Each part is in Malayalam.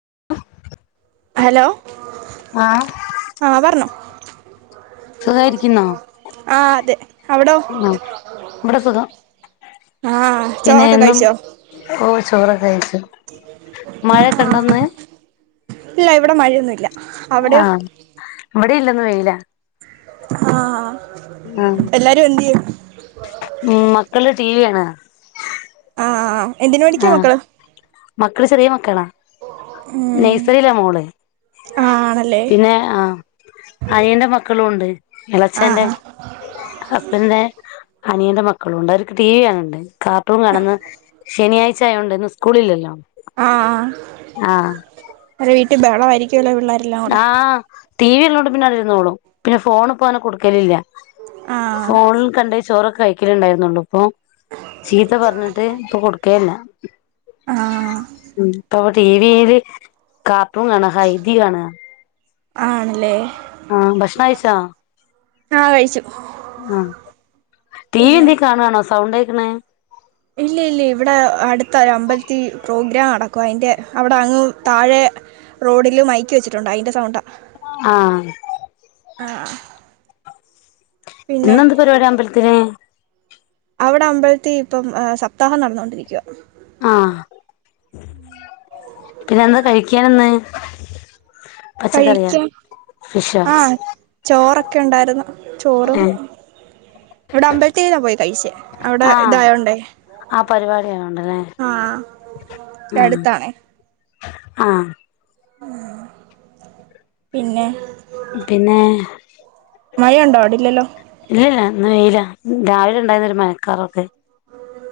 [inaudible] ഹലോ ആഹ് ആഹ് പറഞ്ഞോ സുഖായിരിക്കുന്നോ ആ അതെ അവിടോ ഉം ഇബടെ സുഖം ആ പിന്നെ ചോറൊക്കെ എന്നും കഴിച്ചോ ഓ ചോറൊ കെഴിച്ചു മഴക്കെണ്ടാന്ന് ഇല്ല ഇവടെ മഴയൊന്നുല്ല ആഹ് ഇബെടെ ഇല്ലന്നു വെയില ആഹ് ആഹ് എല്ലാരു എന്തേ മക്കള് ടി വി കാണാ എന്ന് പടിക്കാ ആഹ് മക്കള് മക്കള് ചെറിയ മക്കളാ ഉം നഴ്സറില മോള് ആ ആണല്ലേ പിന്നെ ആഹ് അനിയന്റെ മക്കളും ഉണ്ട് ആ എളച്ചന്റെ ഹസ്ബൻന്റെ അനിയന്റെ മക്കളുണ്ട് അവർക്ക് ടി വി ആണുണ്ട് കാർട്ടൂൺ കാണന്ന് ശനിയാഴ്ച ആയോണ്ടെ ന്ന് സ്കൂ ളില്ലല്ലോ ആഹ് അവര് വീട്ടിൽ ബഹളയിരിക്കും ക്കല്ലോ പിള്ളേരല്ലരുടെ ആഹ് ടി വി ല്ലോണ്ട് പിന്നെ അത് ഇരുന്നോളും പിന്നെ ഫോണ് പ്പോ അങ്ങനെ കൊടുക്കലില്ല ആ ഫോൺ ല് കണ്ട ചോറൊക്കെ കയി ഒല ഉണ്ടായിരുന്നുള്ളൂ ഇപ്പൊ ചീത്ത പറഞ്ഞിട്ട് ഇപ്പൊ കൊടുക്കയല്ല ആ ഉ പ [inaudible] ടി വിയില് കാപ്പും കാണ ഹ ഇതി കാണ ആണല്ലേ ആഹ ഭക്ഷണ [inaudible] ആഹ കഴിച്ചു ആ ടി വി പിന്നെ എന്തെക്കും കാണണോ സൗണ്ട [inaudible] ഇല്ല ഇല്ല ഇവിടെ അടുത്ത ഒരു അമ്പലത്തി പ്രോഗ്രാം നടക്കും അതിന്റെ അവിടെ അങ്ങ് താഴെ റോഡിൽ മൈക്ക വെച്ചിട്ടുണ്ട് അതിന്റെറെ സൗണ്ട ആഹ ആ പിന്നെ എന്നെന്ത് പരിപാടി അമ്പലത്തിന് അവിടെ അമ്പലത്തി ഇപ്പം സപ്താഹം നടന്നോണ്ടിരിക്കുവ ആഹ പിന്നെ എന്താ കഴിക്കൻന്ന് കഴിക്ക ഫിഷോ ആഹ ചോറൊക്കെ ഒക്കെ ഉണ്ടായിരുന്നു ചോറും ഏഹ് ഇവിടെ അമ്പലത്തേന്നാ പോയി കഴിച്ചേ അവിടെ ആഹ് ഇതായോണ്ടേ ആ പരിപാടി ആയോണ്ടല്ലേ ആഹ അടുത്താണേ ആഹ പിന്നെ പിന്നെ മഴയുണ്ടോ അവിടല്ലല്ലോ ഇല്ലല്ല ഇന്ന് വെയില രാവിലെ ഉണ്ടായിരുന്ന ഒരു മനക്കാറൊക്കെ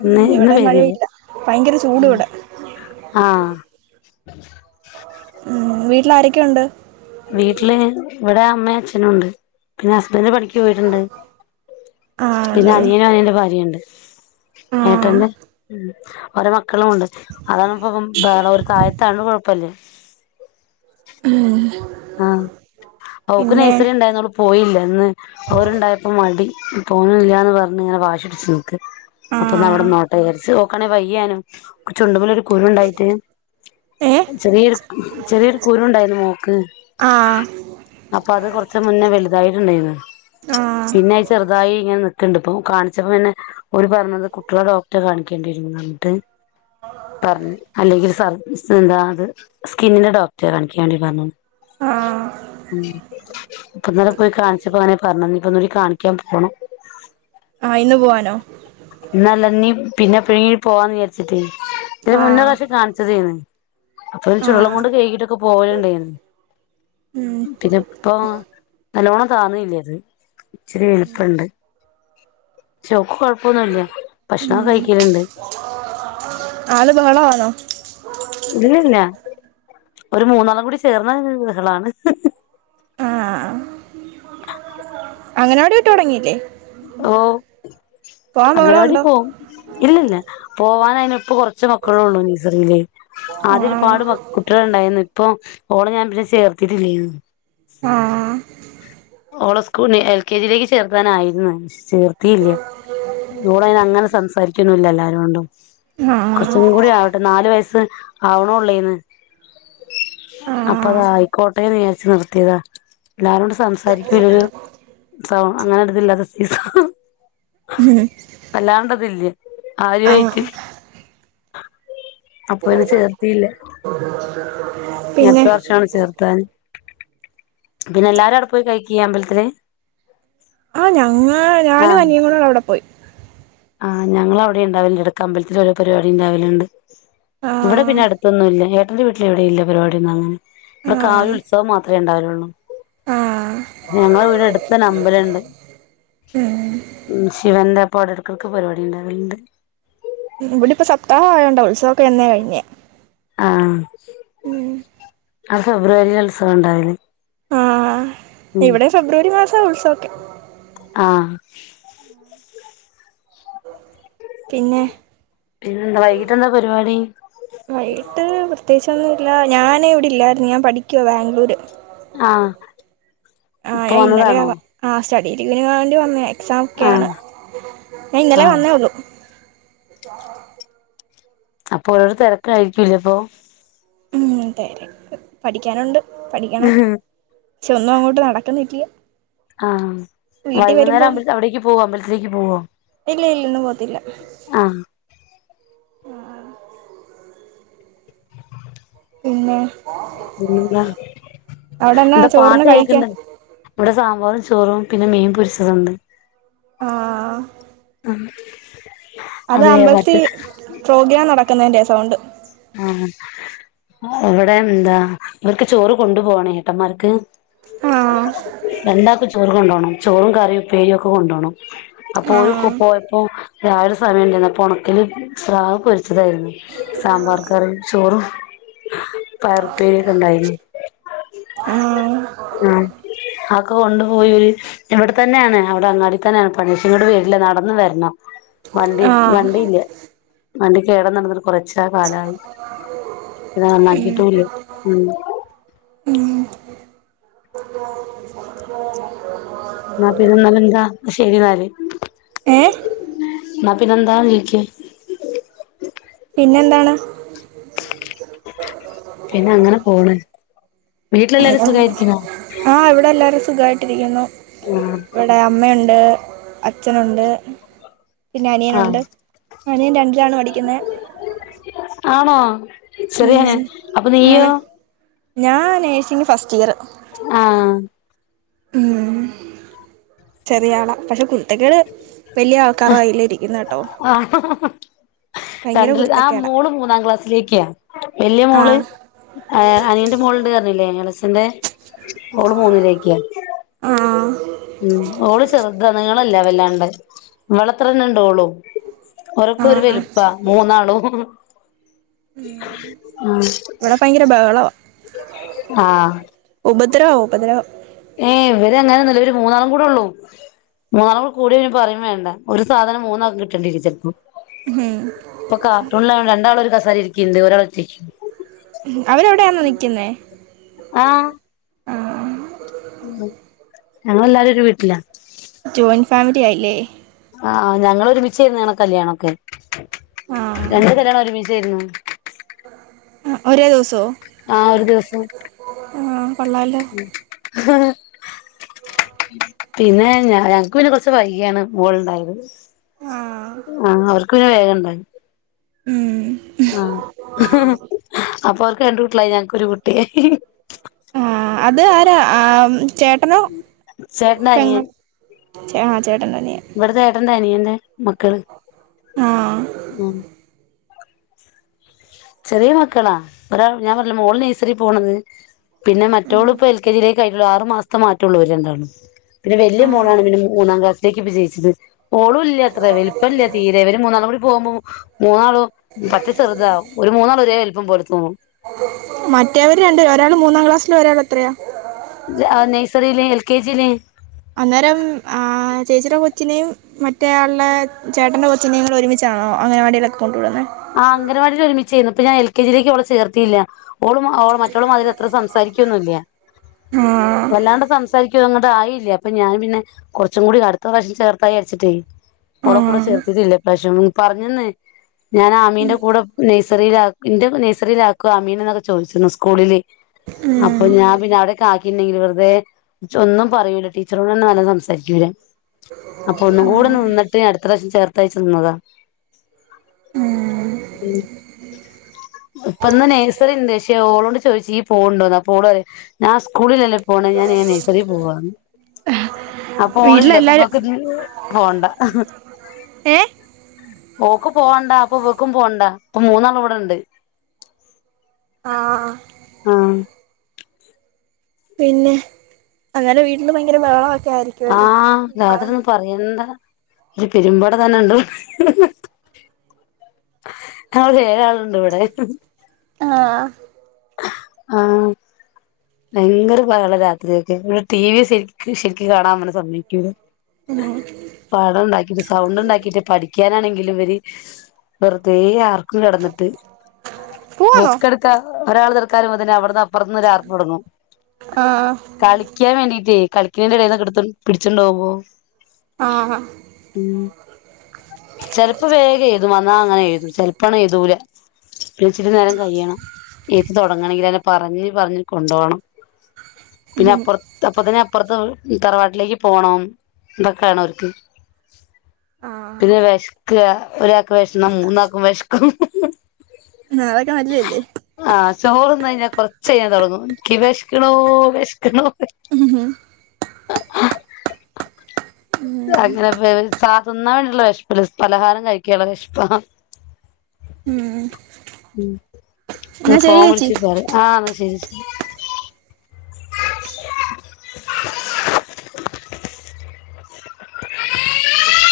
ഇന്ന് ഉം ഇവിടെ ഇന്ന് മഴയില്ല ഭയങ്കര ചൂട് ഇവിടെ [inaudible] ആഹ [inaudible] ഉം വീട്ട എ ആരൊക്കെയ ഉണ്ട് വീട്ടില് ഇവിടെ അമ്മയും അച്ഛനുംഉണ്ട് പിന്നെ ഹസ്ബന്ഡ് പഠിക്ക പോയിട്ടുണ്ട് ആ പിന്നെ അല്ലേ അനിയനും അനന്റെ ഭാര്യുണ്ട് ആ ട്ടന്റെ ഒരവാ മക്കളുംണ്ട് അതാണ് ഇപ്പ വേ താഴത്താണോകുഴപ്പല്ലേ ഉം ആഹ് ഓൾക്ക് പിന്നെ നൈസറി ഉണ്ടായിരുന്നു പോയില്ല എന്ന് അവരുണ്ടായപ്പോൾ മടി പോന്നില്ലന്ന് പറഞ്ഞ് ഇങ്ങനെ വാശി പിടിച്ചിരുന്നു ആ അപ്പൊവിടെ നോട്ട തചാരിച്ച് നോക്കാണെങ്കിൽ വയ്യാനും കു ചുണ്ടുമലൊ ഒരു കുരുണ്ടായിട്ട ഏ ചെറിയൊരു ചെറിയൊരു കുരു ഉണ്ടായിരുന്നു മോക്ക് ആ ച്ച് മുന്നേ വലുതായിട്ടുണ്ടായിരുന്നു ആ പിന്നെ അത് ചെറുതായി ഇങ്ങനെ നിക്കുന്നുണ്ട് ഇപ്പോ കാണിച്ചപ്പോന്നെ ഒരു പറഞ്ഞത് കുട്ടികളെ ഡോക്ടറെ കാണിക്കേണ്ടിരുന്നു പറഞ്ഞിട്ട് പറഞ്ഞു അല്ലെങ്കിൽ സ എന്താത് സ്കിന്നിന്റെ ഡോക്ടറെ കാണിക്കാൻ വേണ്ടി പറഞ്ഞു ആ ഉം ഇപ്പൊ ഇന്നലെ പോയി കാണിച്ചപ്പോ അങ്ങനെ പറഞ്ഞപ്പ ഒന്നുകൂടി കാണിക്കാൻ പോണം ആ ഇന്ന് പോവാനോ ഇന്നല്ല നിപിന്നെ വീ പോവാന്ന് വിചരിച്ചിട്ട് ഇതി ആ മുന്ന ഒരുപ്രവിശ്വകാണിച്ചതേന് അപ്പൊ ഒരു ചുടുളം ആ കൊണ്ട് കഴകിട്ടൊക്കെ പോവലുണ്ടായിരുന്നു ഉം പിന്നെ ഇപ്പോ നല്ലോണം കാണല്ലേത് ഇച്ചിരി എളുപ്പുണ്ട് ഇച്ച് ഓൾക്ക്കൊഴ പ്പൊന്നൂല്ല ഭക്ഷണംഒക്കെ കഴിക്കലുണ്ട് ബഹളം ആണോ ഇലല്ലഒരു മൂന്നണ്ണം കൂടി ചേർന്ന ബഹളാണ് ആ അംഗനാവാടി വിട്ട്തുടങ്ങിയില്ലേ ഓ ബഹളം അംഗനവാടി ഉണ്ടോ പോവും ഇല്ലല്ല പോവാൻ ആനും ഇപ്പൊ കുറച്ച മക്കള ഉള്ളു നീസറിയില് ആദ്യ ആ ഒരുപാട് കുട്ടികൾ ഉണ്ടായിരുന്നു ഇപ്പൊ ഓള് ഞാൻ പിന്നെ ചേർത്തിട്ടില്ലേയിരുന്നു ആ ഓളോ സ്കൂൾ എൽ കെ ജിയിലേക്ക് ചേർത്താനായിരുന്നു ചീർത്തിയില്ല ഇൂടെന് അങ്ങനെ സംസാരിക്കൊന്നല്ല എല്ലാരും കൊണ്ടും ആ കുറച്ചും കൂടി ആവട്ടെ നാലു വയസ്സ് അവളോള്ളായിരിന്ന് അപ്പൊ അതാ ആ ആയിക്കോട്ടെന്ന് വി ച്ച് നിർത്തിയതാ എല്ലാരോടും സം സാരിക്കൂലേലും സൗ അങ്ങനെ അടുത്തില്ലാത്ത സൈസാ അല്ലാണ്ടതില്ലആരു ആ ആയിട്ട് അപ്പൊ ഇന് ചേർത്തില്ല ഇനി പിന്നെ അടുത്ത വർഷമാണ് ചേർത്താന് പിന്നെ എല്ലാരും പോയി കഴിക്കോ അ മ്പലത്തില് ആ ഞങ്ങ ഞാനു അനിയങ്ങോട് അവിടെ പോയി ആ ഞങ്ങ അവിടെ ഉണ്ടാവില്ല ഇടടെ അമ്പലത്തിൽഓരോ പരിപാടി ഉണ്ടാവലുണ്ട് ആ ഇവിടെ പിന്നെ അടുത്തൊന്നുംല്ല ഏ ട്ടന്റെറ വീട്ടില് എവിടെ ഇല്ല പരിപാടി ഒന്നങ്ങനെ ഇവിടെ ആ കാവ് ഉത്സവം മാത്രമേ ഉണ്ടാവുള്ളൂ ആ ണം ഞങ്ങളെ വീടെ അടുത്തന്നെ അമ്പലുണ്ട് ഉം ശിവന്റെ പടരും മക്കൾക്ക് പരിപാടി ഉണ്ടാവലുണ്ട് ഉം ഇവിടെ ഇപ്പം സപ്താഹം ആയോണ്ടാ ഉത്സവോക്കെ എന്നേ കഴിഞ്ഞ്. ആഹ് ഫെബ്രുവരിൽ ഉത്സവം ഉണ്ടാവില്ലേ? ആ ഇവിടെ ഫെബ്രുവരി മാസവാ ഉത്സവം. ആഹ് പിന്നെ പിന്നെന്താ വൈകിട്ട് എന്താ പരിപാടി? വൈകട്ട് പ്രത്യേകിച്ചൊന്നൂല്ല ഞാന് ഇവിടെ ഇല്ലായിരുന്നു ഞാൻ പഠിക്കുവാ ബാംഗ്ലൂര്. ആഹ് ആഹ് ഇപ്പൊ ഞാൻ ഇന്നലെയാ വന്നതാണോ വന്ന ആഹ് സ്റ്റഡീ ലീവിന് വേണ്ടി വന്നയാ എക്സാം ഒക്കെയാണ് ആഹ് ഞാൻ ഇന്നലെ ആഹ് വന്നേയുള്ളു. അപ്പൊ ഓരോരോ തിരക്ക് ആയിരിക്കൂല അപ്പൊ? ഉം തെക്ക്, പഠിക്കാനുണ്ട് പഠിക്കണം പക്ഷെ ഒന്നും അങ്ങോട്ട് നടക്കന്നിട്ടില്ല ആഹ് വൈകുന്നേരം ആവുമ്പ [unintelligible] അവിടേക്ക് പോവോ അമ്പലത്തിലേക്ക് പോവോ ഇല്ല ഇല്ല ഇന്ന് ആഹ് അ ആഹ് പിന്നേ [unintelligible] അവിടെന്നാ എന്താ ചോറിന് പാട്ട് കേക്ക്ണ്ട കഴിക്കാൻ ഇവിടെ സാമ്പാറും ചോറും പിന്നെ മീൻ പൊരിച്ചതുണ്ട് ആഹ് അത് അതെ അമ്പൽത്തി മറ്റേ പ്രോഗ്രാം നടക്കുന്നന്റെ സൗണ്ട് ആഹ് ഇവിടെ എന്താ ഇവർക്ക് ചോറ് കൊണ്ടു പോണേ ഏട്ടന്മാർക്ക് ആഹ് രണ്ടാൾക്കും ചോറ് കൊണ്ടോണം ചോറും കറിയും ഉപ്പേരി ഒക്കെ കൊണ്ടോണം അപ്പൊ ഓര് ഒക്കെ ആഹ് പോയപ്പോ രാവിലെ സമയം ഉണ്ടായിരുന്നു അപ്പൊ ണക്കല് സ്രാവ് പൊരിച്ചതായിരുന്നു. സാമ്പാർ കറിയും ചോറും പയറുപ്പേരി ഒക്കെ ഉണ്ടായിരുന്നു ആഹ് ആഹ് അതൊക്കെ കൊണ്ടുപോയി ഇവിടെ തന്നെയാണ് അവിടെ അങ്ങാടി തന്നെയാണ് പണി പക്ഷേ ഇങ്ങട് വരില്ല നടന്ന് വരണം. വണ്ടി ആഹ് വണ്ടിയില്ല. വണ്ടി കേറന്ന്ള്ളത് കുറച്ച് കാലായി പിന്നെ നന്നാക്കീട്ടൂല്ല ഉം ന്നാ പിന്നെന്നാലെന്താ ശെരിന്നാല് ഏഹ് ന്നാ പിന്നെന്താ ചോയ്ക്ക് പിന്നെന്താണ് പിന്നെ അങ്ങനെ പോണ് വീട്ടിലെല്ലാരും സുഖായിരിക്കുന്നോ ആ ഇവിടെ എല്ലാവരും സുഖായിട്ടിരിക്കുന്നു ആഹ് ഇവിടെ അമ്മയുണ്ട് അച്ഛനുണ്ട് പിന്നെ ആഹ് അനിയനുണ്ട് അനിയൻ രണ്ടിലാണ് പഠിക്കുന്നെ ചെറിയനിയൻ അപ്പൊ നീയോ ഞാ നഴ്സിങ് ഫസ്റ്റിയറ് ആ ഉം ചെറിയാള പക്ഷെ കു കേട്ടോ ആ അഹഹാ ഭയങ്കര രണ്ടില് ആ കുരുത്തക്കേടാ മോള് മൂന്നാം ക്ലാസ്സിലേക്ക് വല്യ ആ മോള് അനിയന്റെ മോളുണ്ട്റ്ഞ്ഞില്ലേ എ ളച്ചന്റെ ഓള് മൂന്നിലേക്ക് ആ ഉം ഓള് ചെറുത നീ ളല്ല വല്ലാണ്ട് ഇവളത്രന്നെ ണ്ടാവോള്ളു ഓരൊക്കെ ആ ഒരു വലുപ്പ മൂന്നാളും ഉം ഇവടെ ഭയങ്കര ബഹളവാ ഉപ പദ്രവാ ഉപദ്രവം ഏ ഇവര് അങ്ങനെയൊന്നല്ല ഇവര് മൂന്നാളും കൂടെള്ളൂ മൂന്നാളും കൂടെ കൂടിയ ഇനി പറിം വേണ്ട ഒരു സാധനം മൂന്നാക്കും കിട്ടേണ്ടേരും ചെല് പ്പോ ഉം ഇപ്പൊ കാർട്ടൂൺലാണ് രണ്ടാളും ഒര് കസേരേരി ക്കിണ്ട് ഒരാളെറ്റയ്ക്ക് അവരവിടെയാന്നോ നിക്ക്ന്നേ ഞങ്ങൾ എല്ലാരും ദര് വീട്ട്ലാ ജോയിന്റ് ഫാമിലി ആയില്ലേ ആ ഞങ്ങളൊരുമിച്ചേയ്ര്ന്ന് ഞങ്ങളെ കല്യാണൊക്കെ ആഹ് രണ്ടു കല്യാണം ഒരുമി ച്ചേയ്ര്ന്നു ആ ഒരേ ദിവസോ ആ ഒരു ദിവസം ആഹ് കൊള്ളാലോ പിന്നെ ഞങ്ങക്ക് പിന്നെ കൊറ്ച്ച് വൈകിയാണ് മോൾണ്ടായത് ആഹ് ആ അവർക്ക് പിന്നെ വേഗണ്ട് ണ്ടായി ഉം ആഹ് അപ്പൊ അവക്ക് രണ്ട് കുട്ടികള്ളായി ഞനക്ക് ഒരു ആഹ് അത് ആരാ ആഹ് ചേട്ടനോ പെങ്ങളോ ആഹ് ചേട്ടന്റെ അനിയൻ ഇവിടത്തെ ഏട്ടന്റ അനിയന്ന് മക്കള് ആഹ് ഉം ചെറിയ മക്കളാ ഒരാൾ ഞാൻ പറഞ്ഞില്ലേ മോള് നഴ്സറി പോണത് പിന്നെ മറ്റോള് ഇപ്പ എൽ കെ ജിക്ക് കുള്ളൂ ആറു മാസത്തെമാറ്റള്ളൂ ഒരു എന്തായാലും പിന്നെ വലിയ ആഹ് മോളാണ് പിന്നെ [unintelligible] ക്ക് [unintelligible] ഓളും ഇല്ല അത്ര വലിപ്പം ഇല്ല തീരെ ഇവര് മൂന്നാളൂടി ഹോമു മൂന്നാളും പറ്റി ചെറുതാവും ഒരേ വലുപ്പം പോലെ തോന്നും മറ്റേവര്ണ്ട് ഒരാൾ മൂന്നാം ക്ലാസ്സില് ഒരാൾ എത്രയാ നഴ്സറില്ലേ എൽ കെ ജില്ലേ അന്നേരം ചേച്ചിയുടെ കൊച്ചിനേും മറ്റേയാളുടെ ചേട്ടന്റെ കൊച്ചിനെയും നിങ്ങൾ ഒരുമിച്ചാണോ അങ്ങനവാടിയില്ലേ ഒക്ക കൊണ്ടു വിടുന്നത് ആഹ് അംഗനവാടിയിൽ ഒരുമിച്ചിരുന്നുപ്പ ഞാൻ എൽ കെ ജിയിലേക്ക് ചേർത്തില്ല അവളും മറ്റോളുമാതിരി ആത്ര സംസാരിക്കുവൊന്നുംല്ല ആഹ് വല്ലാണ്ട് സംസാരിക്കുംങ്ങ് അതായില്ലേ അപ്പൊ ഞാൻ പിന്നെ കുറച്ചും കൂടി അടുത്ത പ്രാവശ്യം ചേർത്തായി വിചാരിച്ചിട്ടെ ഓടെ കൂടെ ആഹ് ചേർത്തില്ല ഇപ്രാവശ്യം പറഞ്ഞന്നെ ഞാൻ ആമീന്റെ കൂടെ നിസ എന്റെ നഴിസറിലാഅമ്മിനാ എന്നൊക്കെ ചോദിച്ചിരുന്നു സ്കൂളില് അപ്പൊ ഉം ഞാൻ പിന്നെ അവരെ ണ്ടെങ്കിൽ വെറുതെ ഒന്നും പറയുല്ല ടീച്ചറോട് തന്നെ നല്ല സംസാരിക്കൂല്ല അപ്പൊ ഒന്നും കൂടെ നിന്നിട്ട് അടുത്ത പ്രാവശ്യം ചേർത്തയച്ചു നിന്നതാ ഉം ഇപ്പൊന്ന് നേഴ്സറി ഉണ്ട് പക്ഷെ ഓളോണ്ട് ചോദിച്ച് നീ പോണുണ്ടോന്ന് അപ്പൊ ഓള്ള് ഞാൻ സ്കൂളിലല്ല പോണ ഞാൻ നെസറിൽ പോവ അപ്പൊ ഓളില്ലേ ഇപ്പ വീട്ടിലെല്ലാരും പോണ്ട ഏഹ് ഓക്ക് പോൺ പോവണ്ട അപ്പൊ ഇവക്കും പോണ്ടാ ഇപ്പം മൂന്നാളുവടെണ്ട് ആഹ് ആഹ് പിന്നെ അന്നേരം വീട്ടില് ഭയങ്കര ബഹളവൊ ആഹ് നേർത്തന്നും പറയണ്ടാ ഒരു പെരുമ്പട തന്നെണ്ടിവടെ. ഞങ്ങൾക്ക് ഏഴാള് ഇണ്ട് വടെ ആഹ് ആഹ് ഭയങ്കര ബഹളാ രാത്രിയൊക്കെ. [unintelligible] ടി വി സരിക്ക് ശരിക്ക് കാണാൻ ങ്ങനെ സമ്മയ്ക്കൂല. ഉം പടം ഇണ്ടാക്കീട്ട് സൗണ്ട്ണ്ടാക്കീട്ട് പഠിക് ക്കാനാണെങ്കിലും ഇവര് വെറുതേ ആർ ക്കും കെടന്നിട്ട് പോവാന്നോ ബുക്കെടുക്കാ ഒരാള് തെര ക്കാ തന്നെ അവിടെന്നാ പൊറത്ത് നിന്നൊരാറ് തൊടങ്ങും ആഹ് കളിക്കാൻ വേണ്ടീട്ടേ കളിക്കിണേന്റെ എടേന്നൊക്കെ എടുത്തോ പിടിച്ചോണ്ട് പോവുമ്പോ ആഹ് ഉം ചെലപ്പം വേഗം എഴുതും വന്നാ അങ്ങനെ ഏഴു എഴുതും ചെലപ്പാണ് എയ്തൂല പിന്നെ ഇച്ചിരി നേരം കയിയണം എയ്തി തൊടങ്ങണെങ്കില് അങ്ങനെ പറഞ്ഞ് പറഞ്ഞ് കൊണ്ടോണം പിന്നെ ഉം അപ്പുറത്ത് അപ്പത്തന്നെ അപ്പറത്ത് തറവാട്ടിലേക്ക് പോണം ഇതൊക്കെയാണ് അവർക്ക് ആഹ് പിന്നെ വെശക്കുവാ ഒരാ ക്ക് വെശന്നാ മൂന്നാക്കും വെശ അതൊക്കെ നല്ലയല്ലേ ആ ചോറ് തിന്ന് കയിഞ്ഞാ കൊറ ചെയ്യാൻ തൊടങ്ങും ക്കി വെശ്ക്ക്ണോ വെശ്ക്ക്ണോ ഉം അങ്ങനെ വേവ് സാ തിന്നാൻ വേണ്ടീട്ട്ള്ള വെശ്പ്പല്ല പലഹാരം കയിക്കാൻള്ള വെശ്പ്പാ ഉം ഉം അ ഫോൺ വിളിച്ചി [unintelligible] ആഹ് എന്നാ ശരി ശ